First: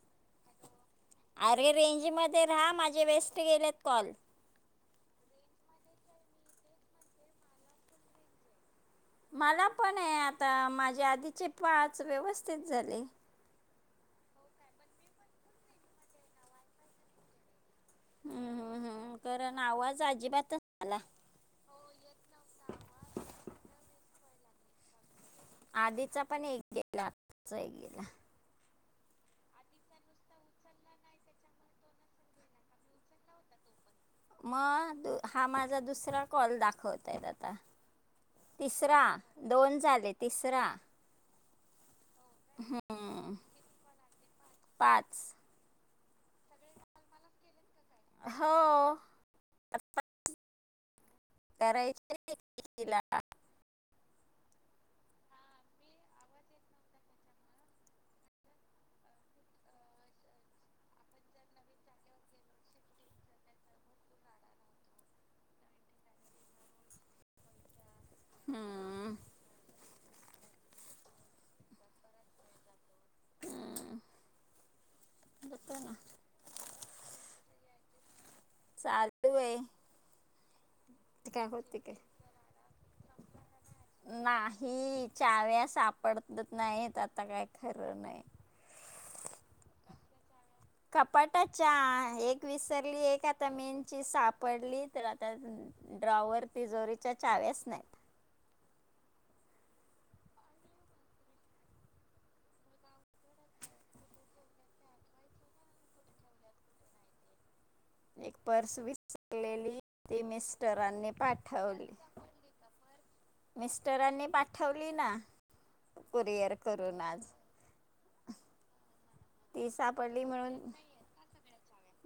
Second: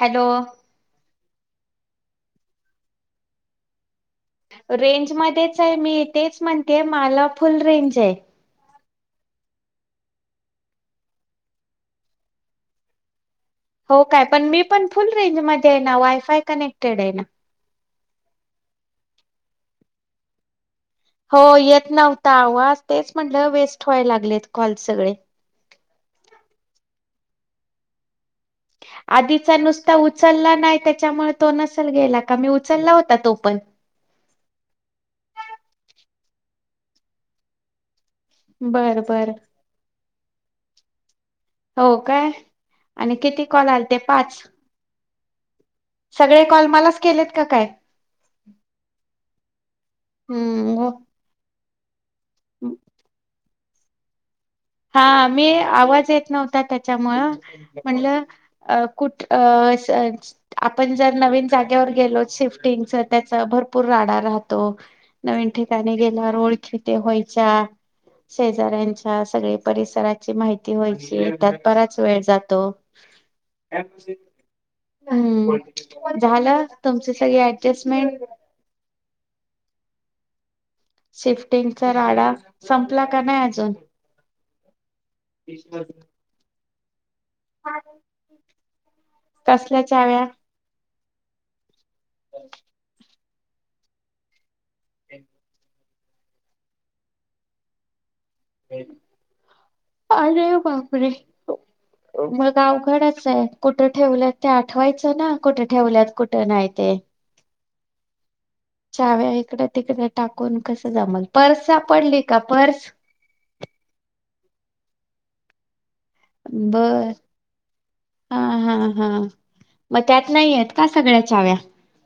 Hello अरे रेंजमध्ये राहा. माझे वेस्ट गेलेत काॅल. रेंज मध्येच आहे. मी तेच म्हणते माला फुल रेंज आहे. मला पण आहे आता. माझ्या आधीचे पाच व्यवस्थित झाले. हो काय? पण मी पण फुल रेंज मध्ये आहे ना. वायफाय कनेक्टेड आहे ना? हम्, हम्म, हम्, कारण आवाज अजिबातच [inaudible] आला. हो येत नव्हता आवाज. तेच म्हंणलं वेस्ट व्हायला लागलेत कॉल सगळे. आधीचा पण एक गेला. आताचा एक गेला. आधीचा नुसता उचलला नाही. त्याच्यामुळे तो नसेल गेला. का? मी उचलला होता तो पण? मग हा माझा दुसरा कॉल दाखवताय आता. तिसरा बर बर दोन झाले. तिसरा हो का? आणि हम्म, किती कॉल आल ते पाच. [inaudible] पाच सगळे कॉल मलाच केलेत का? काय. हो आता हम्म करायचे एक एकीला हा! मी आवाज येत नव्हता. त्याच्यामुळं म्हणलं अ कुठ [unintelligible] आपण जर नवीन जागेवर गेलो? शिफ्टिंगचा, त्याचा भरपूर राडा राहतो. नवीन ठिकाणी गेल्यावर ओळखी त्या व्हायच्या. हम्म, शेजाऱ्यांच्या, सगळी परिसराची माहिती व्हायची, त्यात बराच वेळ जातो. [inaudible] हम्म. ह बघतो ना. झालं तुमचे सगळे टेसमेंट [unintelligible] चालु होय. शिफ्टिंगचा काय राडा संपला का? नाही अजून. नाही! चाव्या सापडत नाहीत? आता काय खरं नाही. कसल्या चाव्या? कपाटाच्या एक विसरली? एक आता मेनची सापडली तर आता. ड्रॉवर तिजोरीच्या चाव्याच नाही. [inaudible] अरे बापरे! मग आवघडच आहे. कुठं ठेवल्यात ते आठवायचं ना? कुठं ठेवल्यात कुठं नाही? ते एक पर्स चाव्या इकडं विसरलेली तिकडं ती टाकून कसं मिस्टरांनी जमल पर्स पाठवली. सापडली का पर्स मिस्टरांनी पाठवली ना कुरिअर करून बर आज. हा हा हा ती मग सापडली त्यात नाही म्हणून आहेत का सगळ्या चाव्या?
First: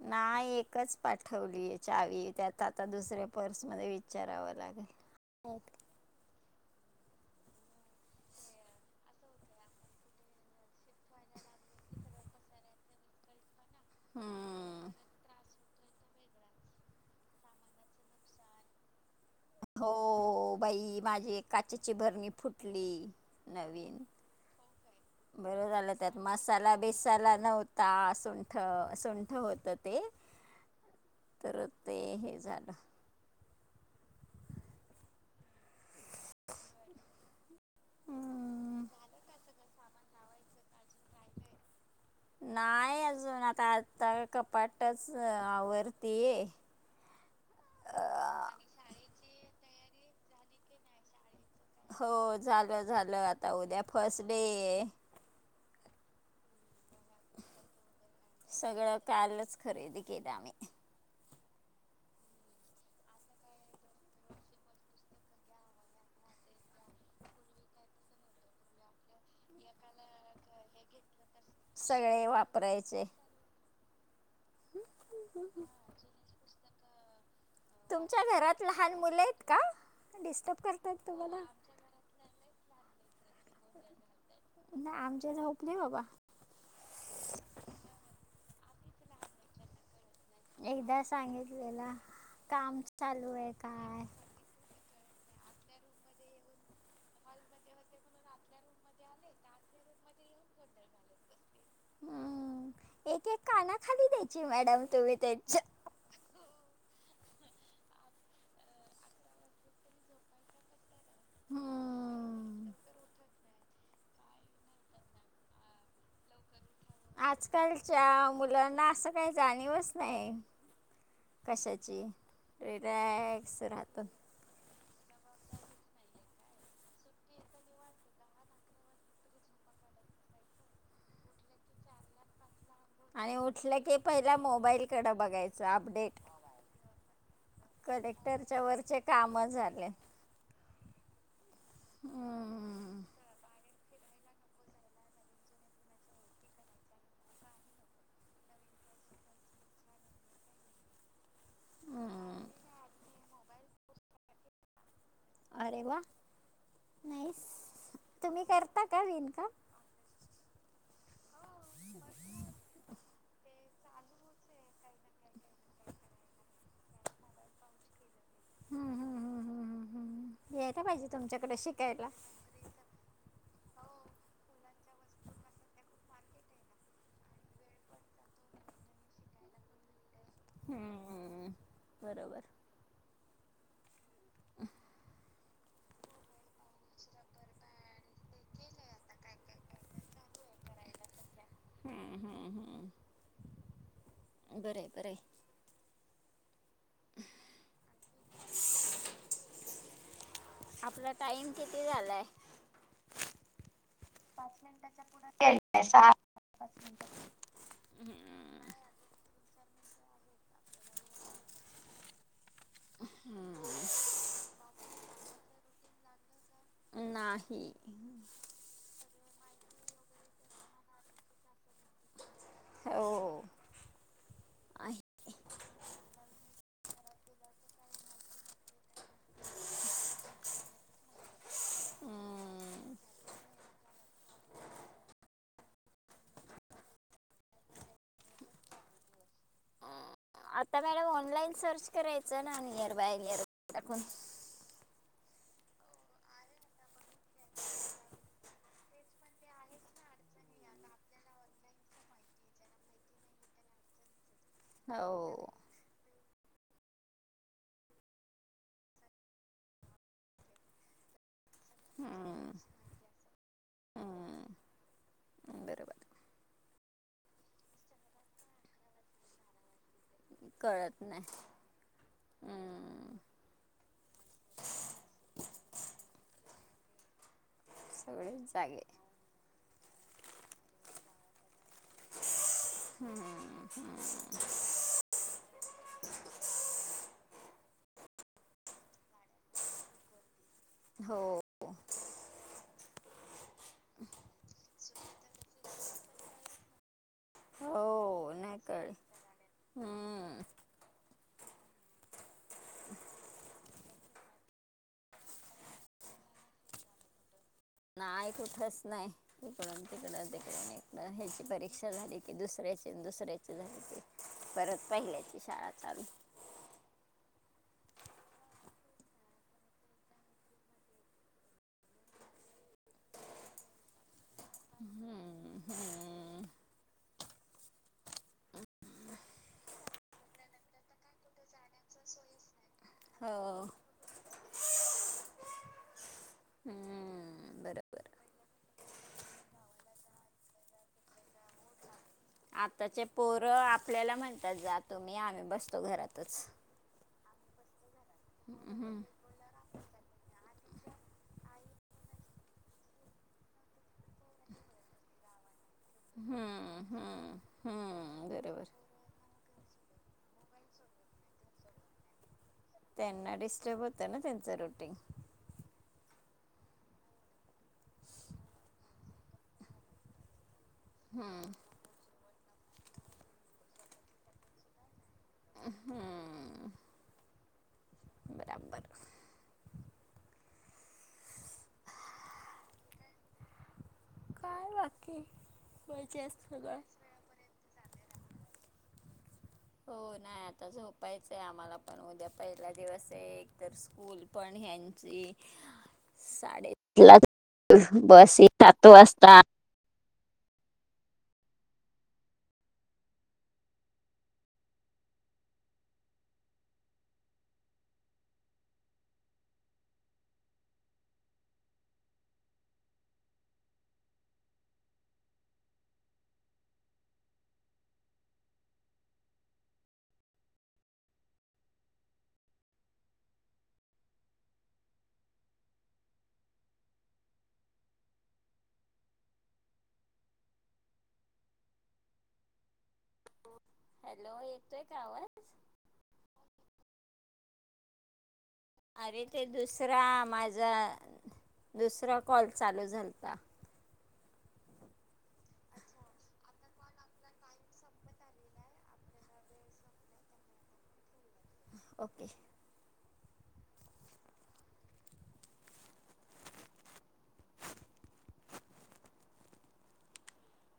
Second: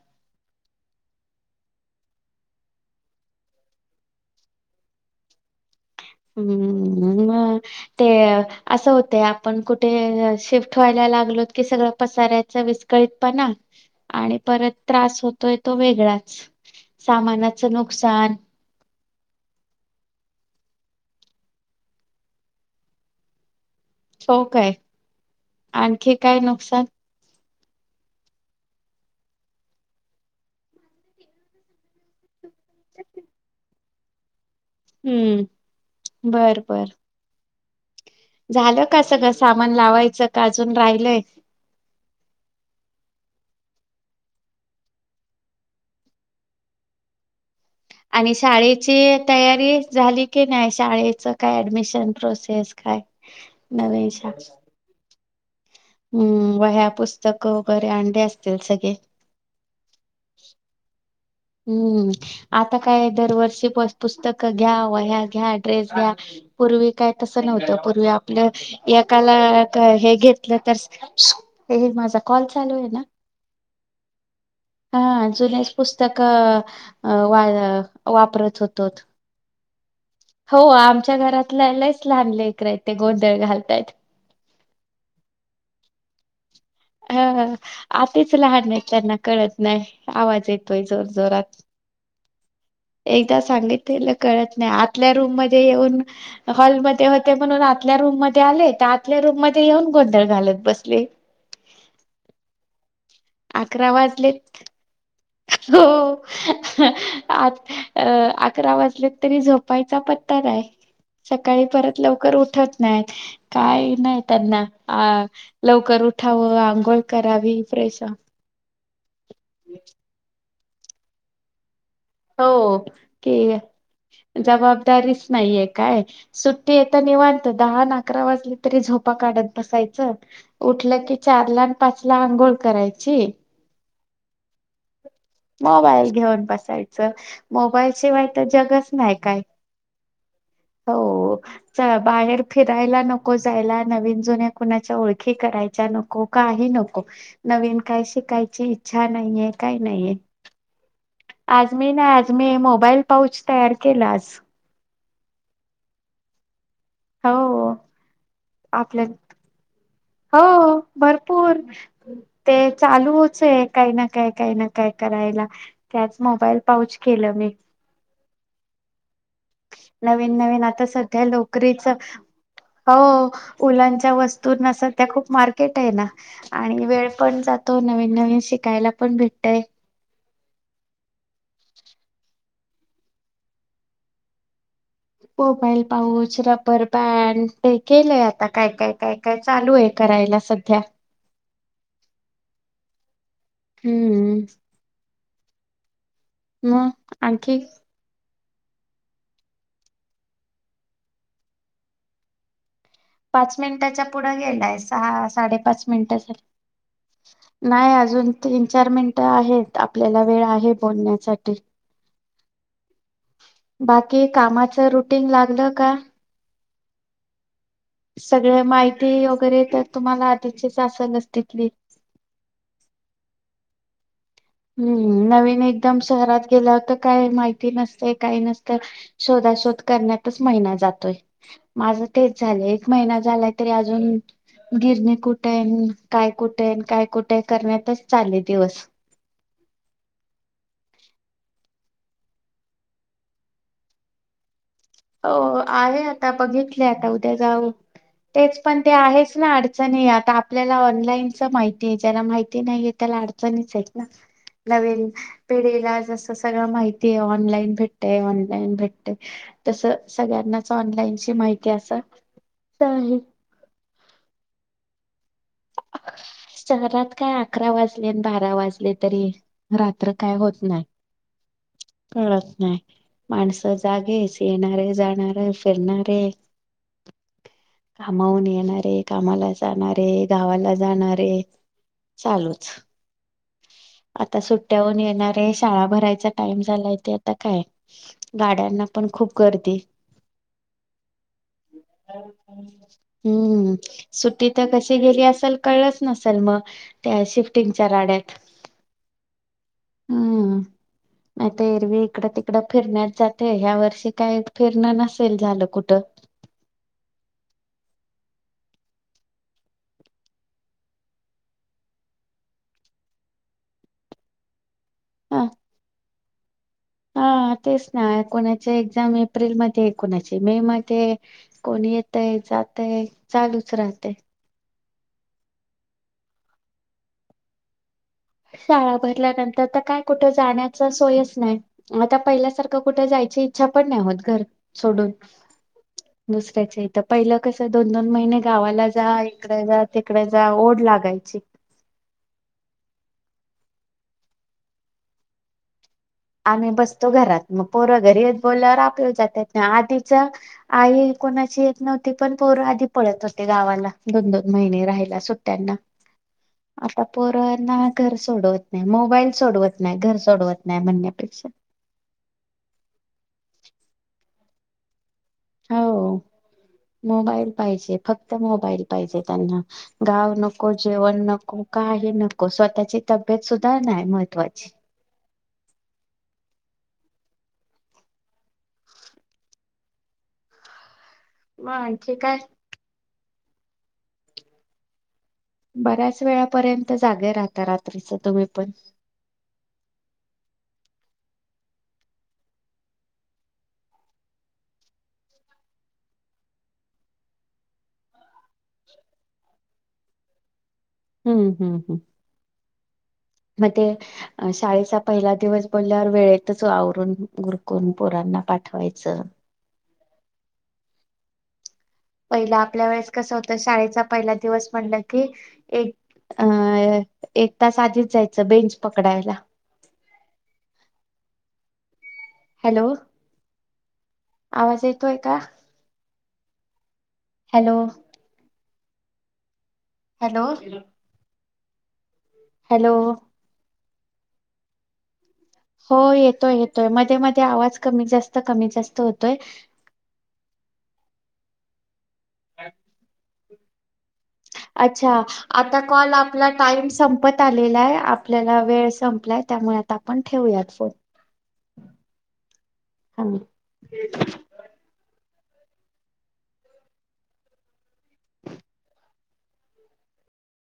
नाही एकच पाठवलीय चावी त्यात, आता दुसऱ्या पर्स मध्ये विचारावं लागेल. एक. हम्म हम ते असं होतया आपण कुठे शिफ्ट व्हायला लागलोत की, सगळं पसारायचं विस्कळीत पणा. आणि परत हम्म त्रास होतोय तो वेगळाच सामानाचं नुकसान. हो बाई माझी काचेची भरणी फुटली नवीन. हो काय बरं झालं आणखी त्यात काय मसाला नुकसान बी साला नव्हता सुंठ, सुंठ होतं ते तर ते हे झालं. हम्म बरं, बर. झालं हम्म, का सगळं सामान लावायचं का अजून राहिलय? नाही अजून आता आता कपाटच आवरतीये. आणि शाळेची तयारी झाली की नाही शाळेच? काय ऍडमिशन हो प्रोसेस झालं काय झालं आता उद्या नवीन फर्स्ट डे शाळा आहे हम्म व ह्या पुस्तकं वगैरे आणले‌ असतील सगळे. सगळं कालच खरेदी केल्या आम्ही. हम्म आता काय दरवर्षी पुस्तकं घ्या, वह्या घ्या, ड्रेस घ्या. पूर्वी काय तसं नव्हतं. पूर्वी आपलं एकाला हे घेतलं तर, ये माझा सगळे कॉल चालू आहे ना. वापरायचे हा जुनेच पुस्तक वा तुमच्या वापरत घरात होतो लहान मुल आहेत का? डिस्टर्ब हो करतात आमच्या तुम्हाला घरातल्याल लईच लहान लेकर आहेत ते गोंधळ घालतायेत. नाय आमची झोपली बाबा. हम्म आतीच लहान आहे त्यांना कळत नाही आवाज येतोय एकदा जोर जोरात. [inaudible] चालू एकदा आहे काय सांगितलेलं कळत नाही ‌. आतल्या रूम मध्ये येऊन- हॉलमध्ये होते म्हणून आतल्या रूम मध्ये आले, तर आतल्या रूम मध्ये येऊन गोंधळ घालत बसले. हम्म एक, एक काना अकरा खाली वाजलेत द्यायची मॅडम तुम्ही त्यांच्या. हो [inaudible] आ अ- आकरा वाजलेत तरी झोपायचा पत्ता नाही. सकाळी परत लवकर हम्म. उठत नाहीत काय नाही त्यांना आ लवकर उठावं आंघोळ करावी फ्रेश आजकालच्या मुलांना असं काही जाणीवच नाही कशाची? हो की रिलॅक्स राहतात. जबाबदारीच नाहीये काय? सुट्टी आहे तर निवांत दहा अन अकरा वाजले तरी झोपा काढत बसायचं. उठलं की चार ला अन पाच ला अंघोळ कराय आणि उठलं की पहिला मोबाईल कड बघायचं. मोबाईल अपडेट घेऊन बसायचं मोबाईल शिवाय तर कलेक्टरच्या जगच वरचे नाही काम काय झाले. हो च बाहेर हम्म, फिरायला नको जायला नवीन जुन्या कुणाच्या ओळखी करायच्या नको काही नको. नवीन काय शिकायची इच्छा नाहीये, काय नाहीेये. [inaudible] आज मी ना, आज हम्म. मी मोबाईल पाऊच तयार केला आज. अरे वा! हो नाहीस तुम्ही करता का आपल्यात विणकाम हो भरपूर ते चालूच ये काही ना काय, काही ना काय करायला ते आज मोबाईल पाऊच केलं मी. हा.. हां.. हां.. हां.. हां... नवीन नवीन आता सध्या लोकरीच हो उलनच्या वस्तूना सध्या खूप मार्केट आहे ना, आणि वेळ पण जातो नवीन-नवीन शिकायला पण भेटतयं. हुं.. बरोबर. [unintelligible] Mobile pouch rubber band ते केलंय आता काय-काय- काय-काय चालू आहे करायला सध्या हम्म, हम्म, हम्म. हूं.. बराय. बराय. मग आणखी? [unintelligible] आपला टाइम किती झालाय? पाच मिनिटाच्या पुढं गेलाय, सहा साडेपाच मिनिटं झाली. नाही अजून तीन चार मिनटं आहेत आपल्याला वेळ आहे बोलण्यासाठी. अं.. हा बाकी कामाच रुटीन लागलं का? नाही. सगळं माहिती वगैरे तर तुम्हांला आधीचीच असलच तिथली, हो..... आहे. हूं... नवीन एकदम शहरात गेल्याव तर काय माहिती नसतंय, काय नसतंय. शोधा-शोध करण्यातच महिना जातोय, माझं तेच झालंय एक हम्म. महिना झाला, तरी अजून गिरणी कुठंय, अन काय कुठय, काय कुठंय करण्यातच चालले दिवस. आता मॅडम ऑनलाईन सर्च करायचं ना नियर बाय, नियर बाय टाकून हो आहे, आता बघितले, आता उद्या जाऊ. तेच पण ते आहेच ना अडचणी आता आपल्याला ऑनलाईनच माहिती आहे, ज्याला माहिती नाहीये त्याला अड चणीच आहेत ना, [inaudible] नवीन हो पिढीला जसं तर सगळं माहिती आहे ऑनलाईन भेटतयं, ऑनलाईन भेटते, तसं सगळ्यांनाच ऑनलाईन ची माहिती असं हम्म, नाही. हम्म. बरोबर शहरात काय अकरा वाजले आणि बारा वाजले तरी रात्र- काय होत नाय, कळत नाही कळत नाय. हम्म, माणसं जागेच, येणारे, जाणारे, फिरणारे, सगळे कामाहून जागे येणारे, कामाला जाणारे, गावाला जाणारे, चालूच. हम्मम आता सुट्ट्याहून येणारे, शाळा भरायचा टाइम झालाय ते आता काय, गाड्यांना पण खूप गर्दी हो ह हम्म, सुट्टी तर कशी गेली असल कळलंच नसेल मग. त्या शिफ्टिंगच्या राड्यात. हो नाही कळलं. हम्म नाहीतर एरवी इकडं तिकडं फिरण्यात जातय, ह्या वर्षी काय फिरणं नसेल झालं कुठं. काय कुठंच नाही. इकडुन तिकड, तिकडुन ईकडं, ह्याची परीक्षा झाली की दुसऱ्याची दुसऱ्याची झाली की. परत पहिल्याची ह शाळा चालु. हा तेच ना, कोणाची एक्झाम एप्रिलमध्ये, कोणाची मे मध्ये, कोणी येतय जातय चालूच राहतय, हम्म हम्म. शाळा भरल्यानंतर तर काय कुठं जाण्याचा सोयच नाही. आता पहिल्यासारखं कुठे जायची हो इच्छा पण नाही होत, घर सोडून, स दुसऱ्याच्या इथं, पहिलं कसं दोन दोन महिने गावाला जा, इकडे जा तिकडे जा ओढ लागायची आताचे पोरं आपल्याला म्हणतात जा तुम्ही, आम्ही बसतो घरातच आम्ही बसतो घरात, मग पोरं घरी येत बोल्यावर आपल्या जाता येत नाहित, आधीच आई कोणाची येत नव्हती पण पोर आधी पळत होते गावाला, दोन दोन महिने राहायला सुट्ट्यांना- हम्म आता हम्म, पोरांना घर हम्म, सोडवत बरोबर नाही, मोबाईल सोडवत नाही घर सोडवत नाही म्हणण्या तेच त्यांना डिस्टर्ब होतंय ना त्यांचं रुटीन, हम्म मोबाईल पाहिजे, फक्त मोबाईल पाहिजे त्यांना, गाव नक नको, जेवण नको, काही नको, स्वतःची तब्येत सुद्धा नाही महत्त्वाची. हम्म बराबर. मग आणखी काय.? काय बाकी. बऱ्याच मजा सगळं वेळापर्यंत जागे राहता रात्रीच तुम्ही पण हो, नाही आता झोपायचं आहे आम्हाला पण, उद्या पहिला दिवस आहे, एकतर स्कूल पण ह्यांची साडेआठला बस येत सात वाजता हम्म हम्म हम्म, मग ते अ शाळेचा पहिला दिवस बोलल्यावर वेळेतच आवरून ऊरकून पोरांना पाठवायचं. पहिला आपल्या वेळेस कसं होतं, शाळेचा पहिला दिवस म्हणलं की अं, एक तास आधीच जायचं बेंच पकडायला. हॅलो! आवाज येतोय का? हॅलो! हॅलो! हॅलो हॅलो येतोय का आवाज? हो येतोय येतोय मध्ये मध्ये आवाज कमी -जास्त कमी जास्त अरे होतोय. ते दुसरा माझा दुसरा कॉल चालू झालता. अच्छा आता कॉल आपला टाइम संपत आलेला आहे आपल्याला वेळ संपलाय. त्यामुळे आपण ठेवूयात फोन. ओके. हम्म. [inaudible]